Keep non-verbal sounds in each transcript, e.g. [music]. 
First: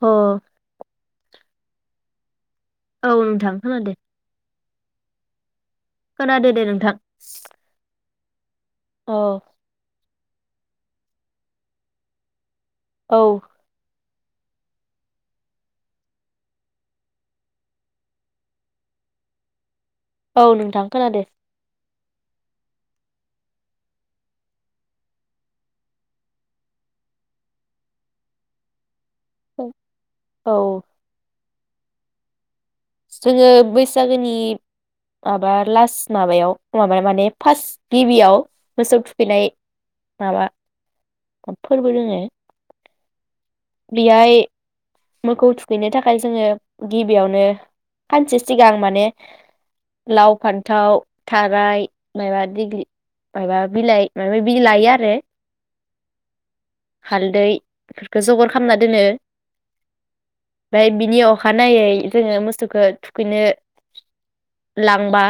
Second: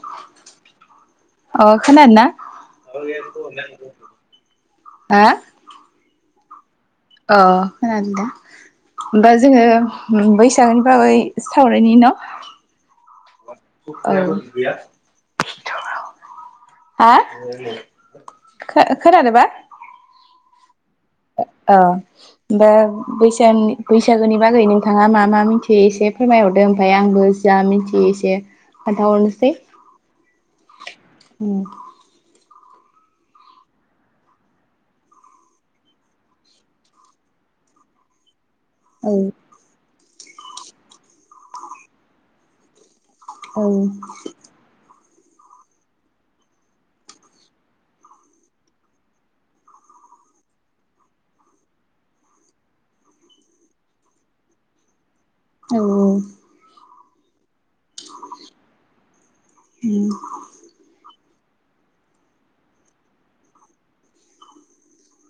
अ। अ खोनादोना? नोंथां खोनादो [unintelligible] हो? खोनादो दे नोंथां। अ खोनादों दा औ दा जोङो ओम बैसागोनि बागै सावरायनायनि न' औ औ [unintelligible] हा खो-खोनादोबा औ नोंथां। खोनादो औ बे बैसानि बैसागोनि बागै नोंथाङा मा मा मिनथियो एसे फोरमायहरदो ओमफाय आंबो जा मिथियो एसे खोन्थाहरनोसै औ उम जोङो बैसागोनि माबा लास्ट माबायाव माबा माने फास्ट गिबियाव मोसौ औ थुखैनाय माबा फोरबो दोङो। औ। बेहाय मोखौ थुखैनो थाखाय जोङो गिबियावनो सानसे सिगां माने लाव फान्थाव थाराय माइबा दिग्लि माइबा बिलाइ माइबा माइबि लायो आरो। औ। हालदै इफोरखौ जगार खालामना दोनो। बाय बिनि अ अखानायै जोङो मोसौखौ थुखैनो लांबा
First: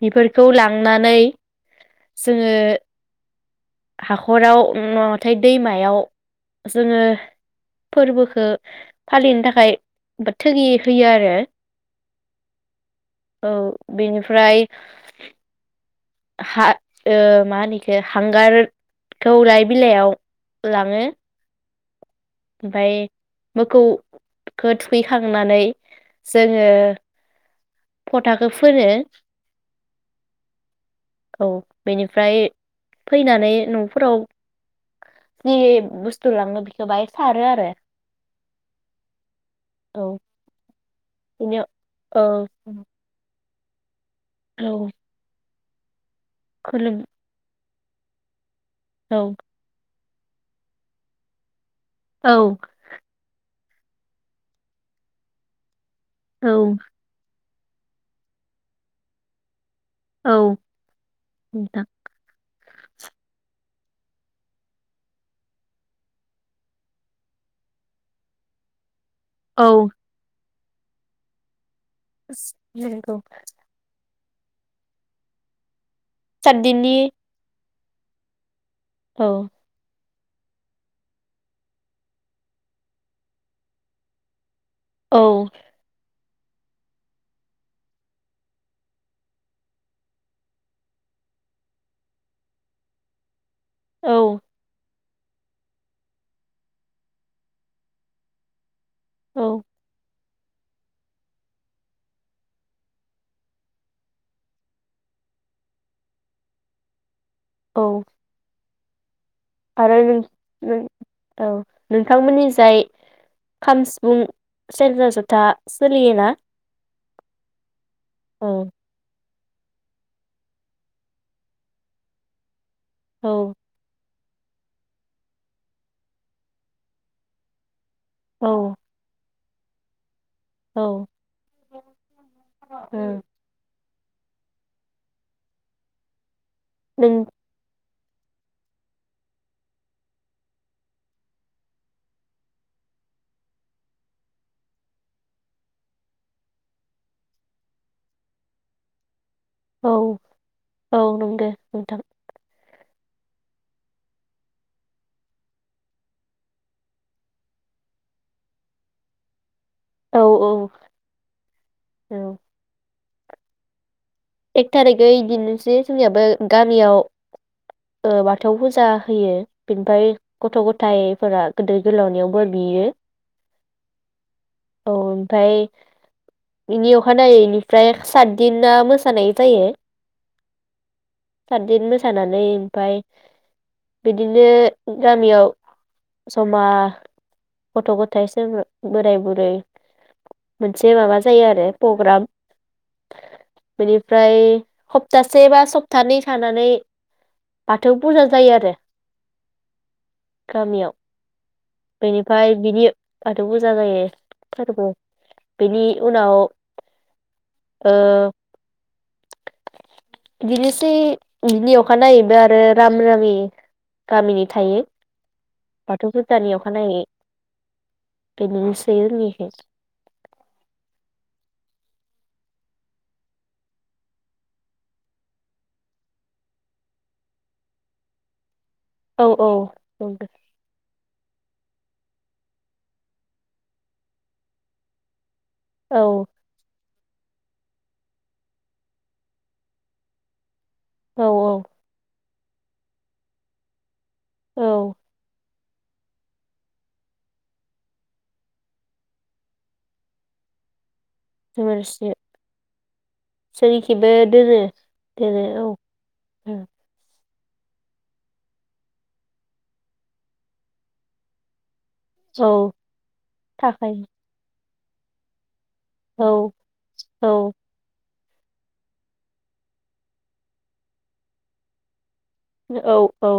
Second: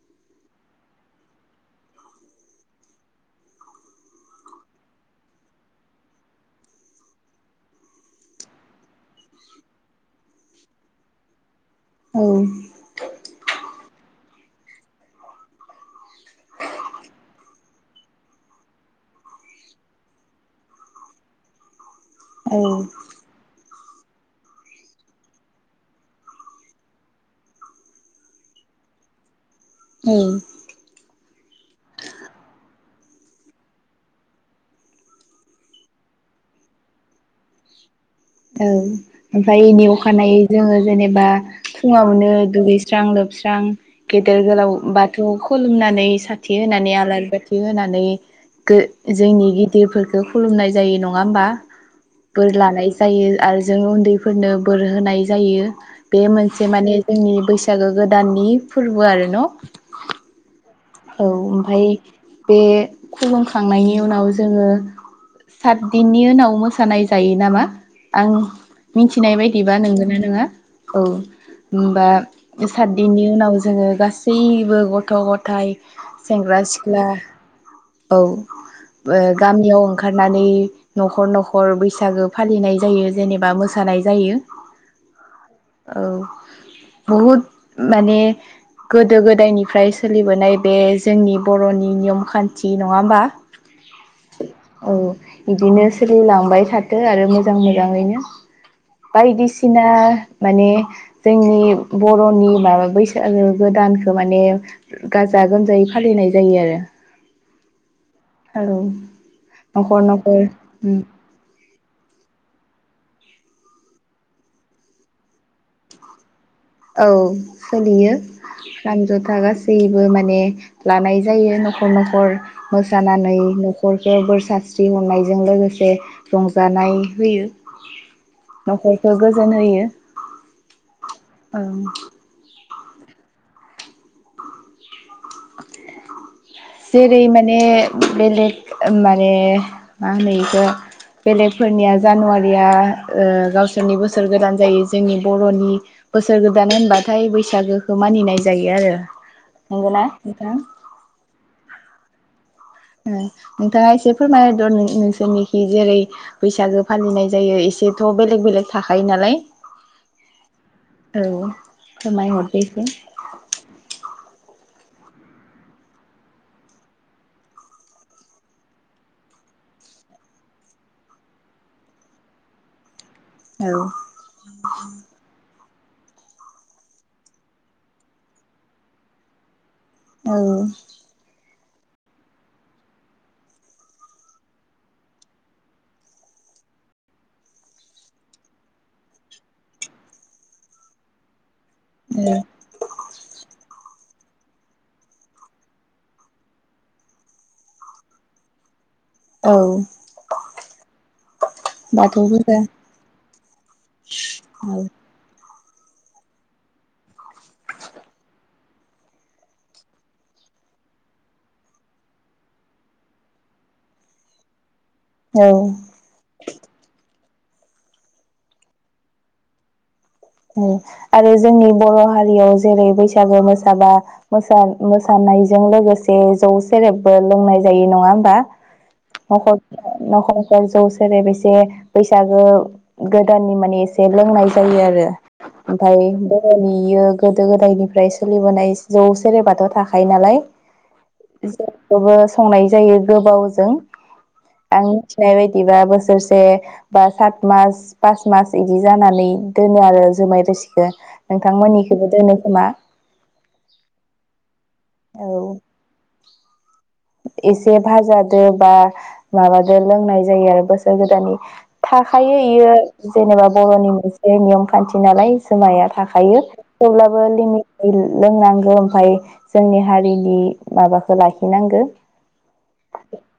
बेफोरखौ लांनानै जोङो हाखराव नङाबाथाय दैमायाव जोङो फोरबोखो फालिनो थाखाय थोगि होयो आरो। औ औ बेनि फ्राय हा ओ मा होनो इखो हांगारखौ लाइ बिलाइयाव लाङो ओमफफ्राय मोखौ खौ थुखैखांनानै जोङो फथाखौ फोनो औ औ औ बेनिफ्राय फैनानै नफोराव जि बुस्थु लाङो बेखौ बाहाय सारो आरो। औ ओमफ्राय एनि औ अखानायै जोङो जेनेबा बिनि औ फुङावनो दु दुगैस्रां लोब जां गेदेर गोलाव औ बाथौ खुलुमनानै खाथि होननानै खुलुम आलारि बाथि बि होनानै गो औ जोंनि गिदिर फोर बेखौ खुलुमनाय जायो नङा होमबा? औ बोर लानाय जायो आरो जों उन्दैफोरनो बोर होनाय जायो। बे औ मोनसे माने जोंनि बैसो बैसागो गोदाननि फोरबो आरो न औ औ नोंथां ओमफाय बे खुंखांनायनि उनाव जोङो सातदिननि उनाव मोसानाय जायो नामा आं मिनथिनाय औ बायदिबा नोंगोना नोङा औ होमबा सात नंगौ दिननि उनाव जोङो गास बयबो गथ गथाय सेंग्रा सातदिननि सिख्ला औ बो औ गामियाव ओंखारनानै नखर नखर बैसागो फालिनाय जायो जेनेबा मोसानाय जायो। औ औ बहुद माने गोदो गोदायनिफ्राय सोलिबोनाय बे जोंनि बर'नि नियम खान्थि नङा होमबा? औ औ बिदिनो सोलिलांबाय थाथो आरो मोजां मोजाङैनो औ बायदिसिना माने जोंनि बरनि माबा बैसागो गोदानखौ माने गास गाजा गोमजायै फालिनाय जायो आरो औ औ आरो नखर नों नखर नों उम औ नोंथांमोननि जाय खाम सिफुं सेरजा जथा सोलियो ना? औ सोलियो खाम जथा गा सैबो माने लानाय जायो न'खर न'खर मोसानानै औ न'खर बोर सानस्रि हरनायजों लोगोसे रंजानाय होयो औ नखरखौ गो जोन होयो औ ओं ओ जेरै नों माने बेलेग माने मा होनो इखौ बेलेगफोरनिया जानुवारिया ओ गावसोरनि बोसोर गोदान जायो जोंनि बर'नि बोसोर गोदान होनबाथाय बैसागोखौ मानिनाय जायो आरो। नंगौना? औ नोंथां नंगो नोंथां। ओ नोंथाङा एसे फोरमायदर नोंसोरनिखि जेरै बैसागो फालिनाय जायो एसेथ' बेलेग बेलेग थाखायो नालाय औ औ औ औ फोरमाय हरदो एसे। एक थारिखै इदिनोसै जोंनियाबो गामियाव बाथौ फुजा होयो बेनिफ्राय गथ' गथायाइफोरा गोदिर गोलावनियाव बोर बियो औ बिनि अखानायै बेनिफ्राय सातदिना मो थानाय जायो औ साददिन मोसानानै ओमफाय बिदिनो गामियाव जमा गथ गथाय बोराय बुरै मोनसे माबा जायो आरो पग्राम औ बेनिफ्राय हप्तासे बा सप्तानै थानानै बाथौ फुजा जायो आरो औ गामियाव बाथौ बेनिफ्राय बुरजा बिनि बाथौ फु जा जायो फोरबो - बेनि उनाव ओ बिदिनोसै बिदिनि अखानायैबो आरो राम-रामि गामिनि थायो। औ बाथौ बुजानि अखानायै बेदिनोसै ओंनिखै आरो जोंनि बर' हारियाव जेरै बैसागु मोसाबा मोसा मोसानायजों लोगोसे जौ सेरेबबो लोंनाय जायो नङा होमबा औ औ नख'र औ नख'र [unintelligible] जौ जेरै बेसे बैसागो गोदाननि माने एसे लोंनाय जायो आरो ओमफ्राय बरनि इयो गोदो गोदायनिफ्राय सोलिबोनाय जौ सेरेबाथ' थाखायो नालाय औ [unintelligible] खौबो संनाय जायो गोबावजों आं औ मिथिनाय बा बिदिबा बोसोरसे बा सात मास पास मास बिदि जानानै दोनो आरो जुमाय रोसिखो जोमाइ रोसि जोंनिखिबो दोनो बेेरे औ उम एसे भाजादो बा माबादो लोंनाय जायो आरो बोसोर गोदाननि थाखायो औ इयो जेनेबा बर'नि थाखायो मोनसे नियम खान्थि नालाय जोमाइया औ थाखायो थेवब्लाबो औ लिमिट लोंनांगौ ओमफाय जोंनि हारिनि माबाखो लाखिनांगौ औ औ।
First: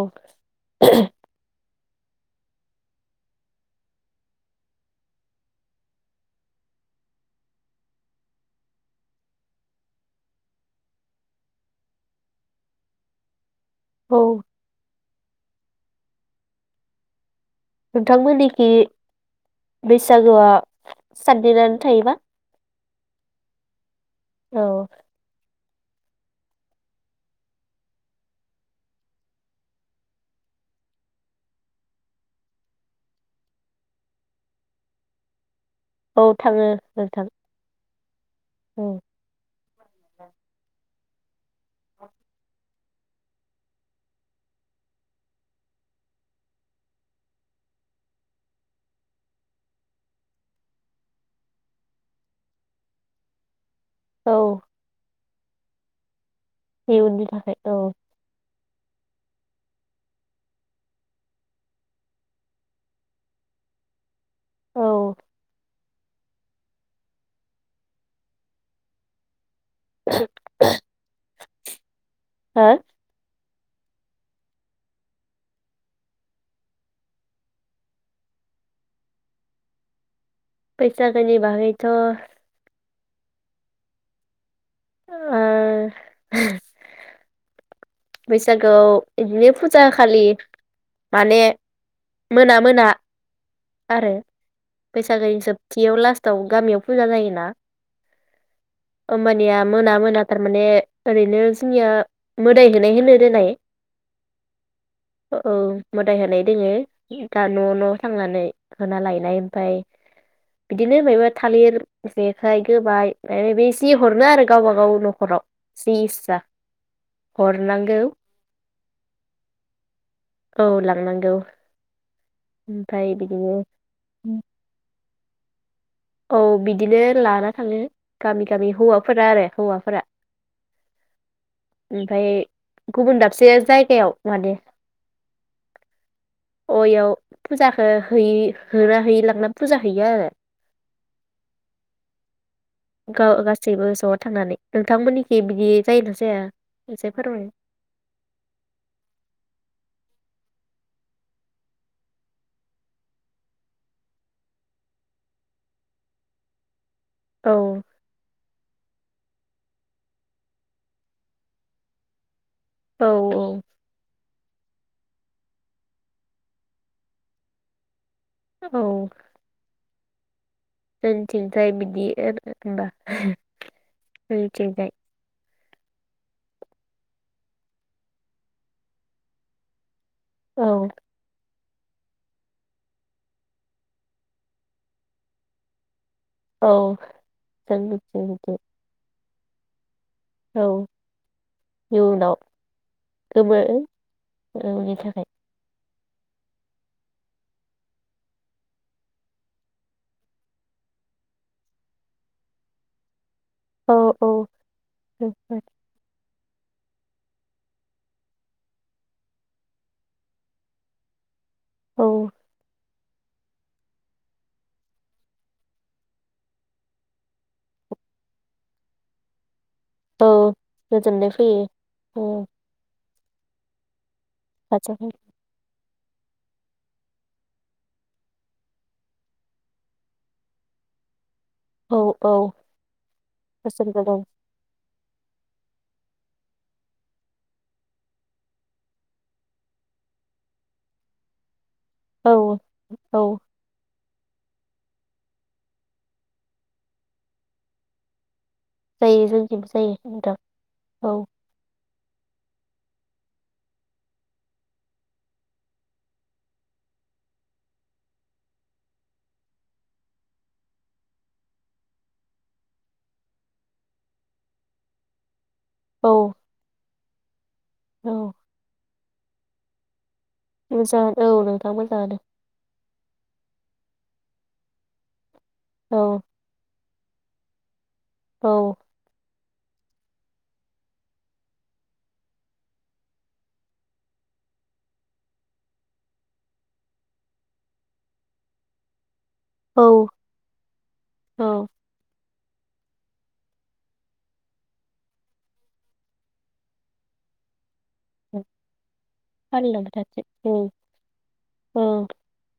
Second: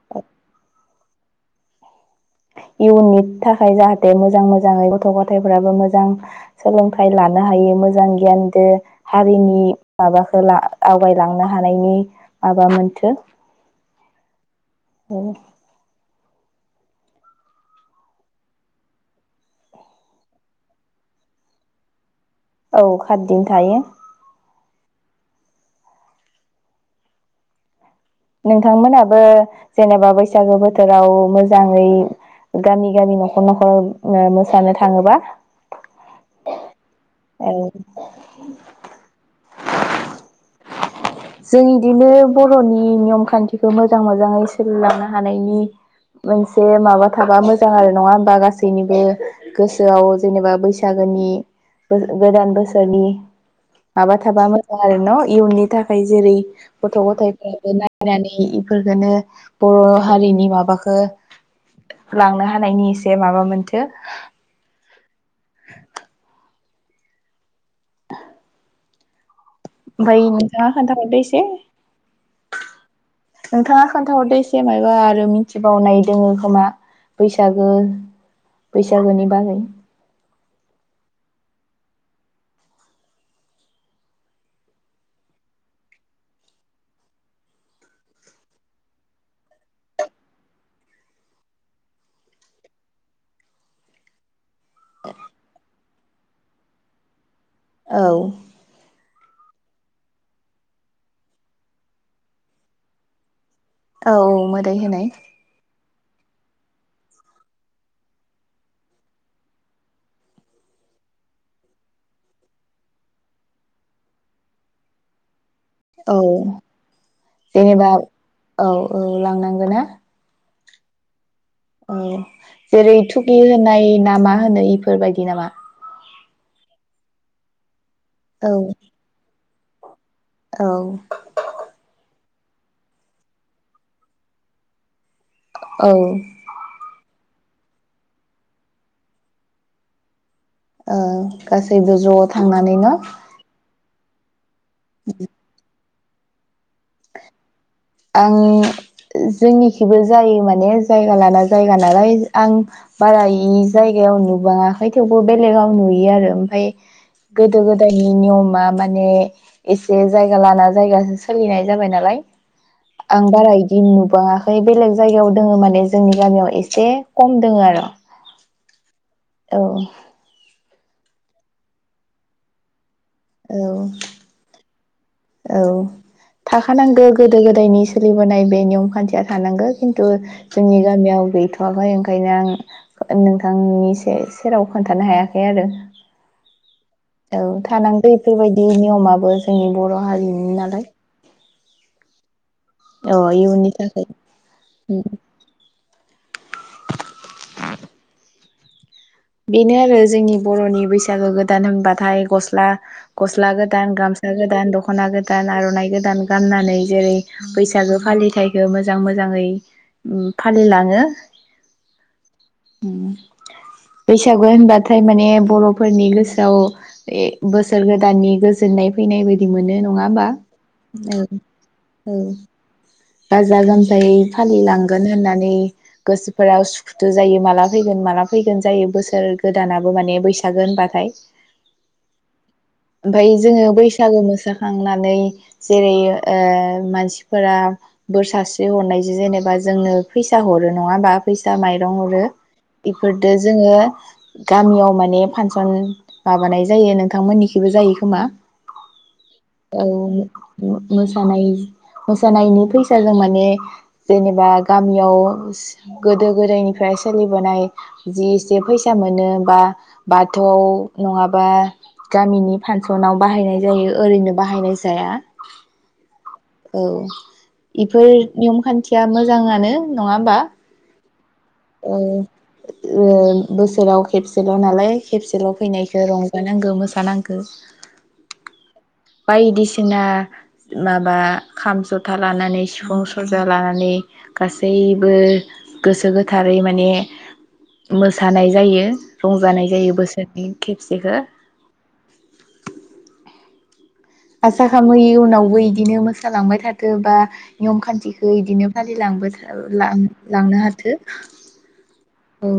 [inaudible] इयुननि थाखाय जाहाथे मोजां मोजाङै गथ गथायाइफोराबो मोजां सोलोंथाइ लानो हायो मोजां गियान दो हारिनि माबाखो आवगायलांनो हानायनि माबा मोनथो औ [unintelligible] नोंथांमोननिखि बैसागुआ सातदिनानो थायोबा? औ खातदिन थायो औ नोंथांमोनाबो जेनेबा बैसागो बोथोराव मोजाङै गामि गामि नखर नखर मोसानो थाङोबा। औ थाङो नोंथां। [inaudible] औ जों इदिनो बर'नि ‌ नियम खान्थिखौ मोजां मोजाङै सोलिलांनो हानायनि मोनसे माबा थाबा मोजां आरो नङा होमबा गासैनिबो गोसोआव जेनेबा बैसागोनि गोदान बोसोरनि माबा औ थाबा मोजां आरो न इयुननि थाखाय जेरै इउननि थाखाय औ ननानै [unintelligible] इफोरखोनो बर'हारिनि माबाखो लांनो हानायनि एसे माबा मोनथो औ [unintelligible] ओमफाय नोंथाङा खोनथाबावदो एसे हो नोंथाङा खोन्थाहरदो एसे मायबा आरो मिथिबावनाय दोङो खोमा बैसागो बैसागोनि बागै बैसागोनि बागैथ' [unintelligible] बैसागोआव बिदिनो फुजा होखालि माने मोना मोना आरो बैसागोनि जोबथियाव लास्टआव गामियाव फुजा जायोना औ होमबानिया मोना मोना थारमाने ओरैनो जोंनिया मोदाय [unintelligible] होनो रोनाय औ मोदाय होनाय। मोदाय होनाय दोङो दा न' न' थांनानै होना लायनाय ओमफाय बिदिनो मायबा थालिर जेखाइ गोबाय जे हरनो आरो गावबा गाव न'खराव जे औ इसा जेनेबा अरनांगौ औ औ लांनांगोन ना? औ लांनांगौ। औ जेरै ओमफ्राय थुगि बिदिनो होनाय नामा होनो इफोरबाय दि नामा? औ बिदिनो लाना थाङो। गामि औ गामि हौवाफोरा आरो हौवाफोरा औ ओमफ्राय गुबुन दाबसे जायगायाव माने औ अ' याव फोजाखो होयै होना होयै लांना फोजा हैयो आरो। ओ गासैबो ज' थांनानै न गा-गासैबो न'आव थांनानै। नोंथांमोननिखि बिदि जायो ना जाया एसे फोरमाय आं जोंनिखिबो जायो माने जायगा लाना जायगा नालाय आं बाराय जायगायाव नुुबाङाखै थेवबो बेलेगाव नुयो आरो आमफाय औ गोदो गोदायनि नियमा मा माने एसे जायगा लाना जागासो सोलिनाय जाबाय नालाय औ आं बारा इदि नुबाङा बै बेलेग जायगायाव दोङो माने जोंनि गामियाव एसे खम दोङो आरो। औ औ जोंथि जाय बिदि होनोमबा औ [unintelligible] औ थाखानांगौ गोदो गोदायनि सोलिबोनाय बे नियम खान्थिया थानांगौ खिन औ जोंनि गामियाव गैथ' माबाय ओंखायनो आं नोंथांनि से-सेराव खोन्थानो हायाखै आरो औ औ थानांदो जोंनिथिं बिदि इफोरबायदि नियमाबो जों बर'आ हारिनि औ नालाय इयुनाव अ गोमो इयुननि थाखाय इयुननि थाखाय बेनो आरो जोंनि बर'नि बैसागो गोदान होनबाथाय गस्ला गस्ला गोदान औ औ गामसा गोदान दखना गोदान आरनाइ गोदान। गाननानै जेरै बैसागो फालिथायखो मोजां मोजाङै फालिलाङो औ। उम बैसागु होनबाथाय माने बरफोरनि गोसोआव बोसोर गोदाननि गोजोननाय फैनाय बायदि मोनो न औ गोजोननाय फैयो। औ ओम, गाजा गोमजायै फालिलांगोन होननानै गोसोफोरा उसु खुथु जायो माला फैगोन माला फैगोन जायो बोसोर गोदानाबो माने बैसागो होनबाथाय। औ औ ओमफ्राय जोङो बोसोन गोनां बैसागो मोसाखांनानै जेरै ओ मानसिफोरा बोर सारस्रि हरनायजों जेनेबा जोंङो फैसा हरो नङा होमबा फैसा माइ हरो औ बेफोरदो औ जोङो गामियाव माने फानसन माबानाय जायो, नोंथांमोननिखैबो जायो खोमा? जायो जोंनिथिंबो औ जायो नोंथां औ मोसानाय मोसानायनि फैसा सोलों माने जेनेबा गामियाव गोदो गोदायनिफ्राय सोलिबोनाय जि एसे फैसा मोनो बा-बाथौआव नङाबा गामिनि फांसनाव बाहायनाय जायो ओरैनो बाहायनाय जाया औ औ इफोर औ नियम खान्थि या मोजांङानो नङा होमबा? मोजांनो औ नोंथां मोजाङानो ओं बोसोराव खेबसेल नालाय खेबसेल फैनायखौ औ रंजाननांगौ मोसाफै जानांगौ औ बायदिसिना माबा खाम जथा लानानै सिफुं सेरजा लानानै गासैबो गोसो गोथारै माने मोसानाय जायो। रंजानाय जायो औ बोसोरनि खेबसेखो औ आसा खालामो इयुनावबो इदिनो मोसालांबाय थाथो बा नियम खान्थिखौ इदिनो फालिलां फालिलांबाय लांनो थाथों हाथों औ औ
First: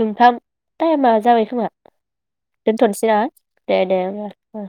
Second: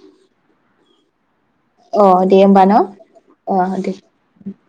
नोंथां टाइमा जाबाय था औ अ दे होमबा न' दोनथ'नोसै आं आ दे दे होनोमबा। ओ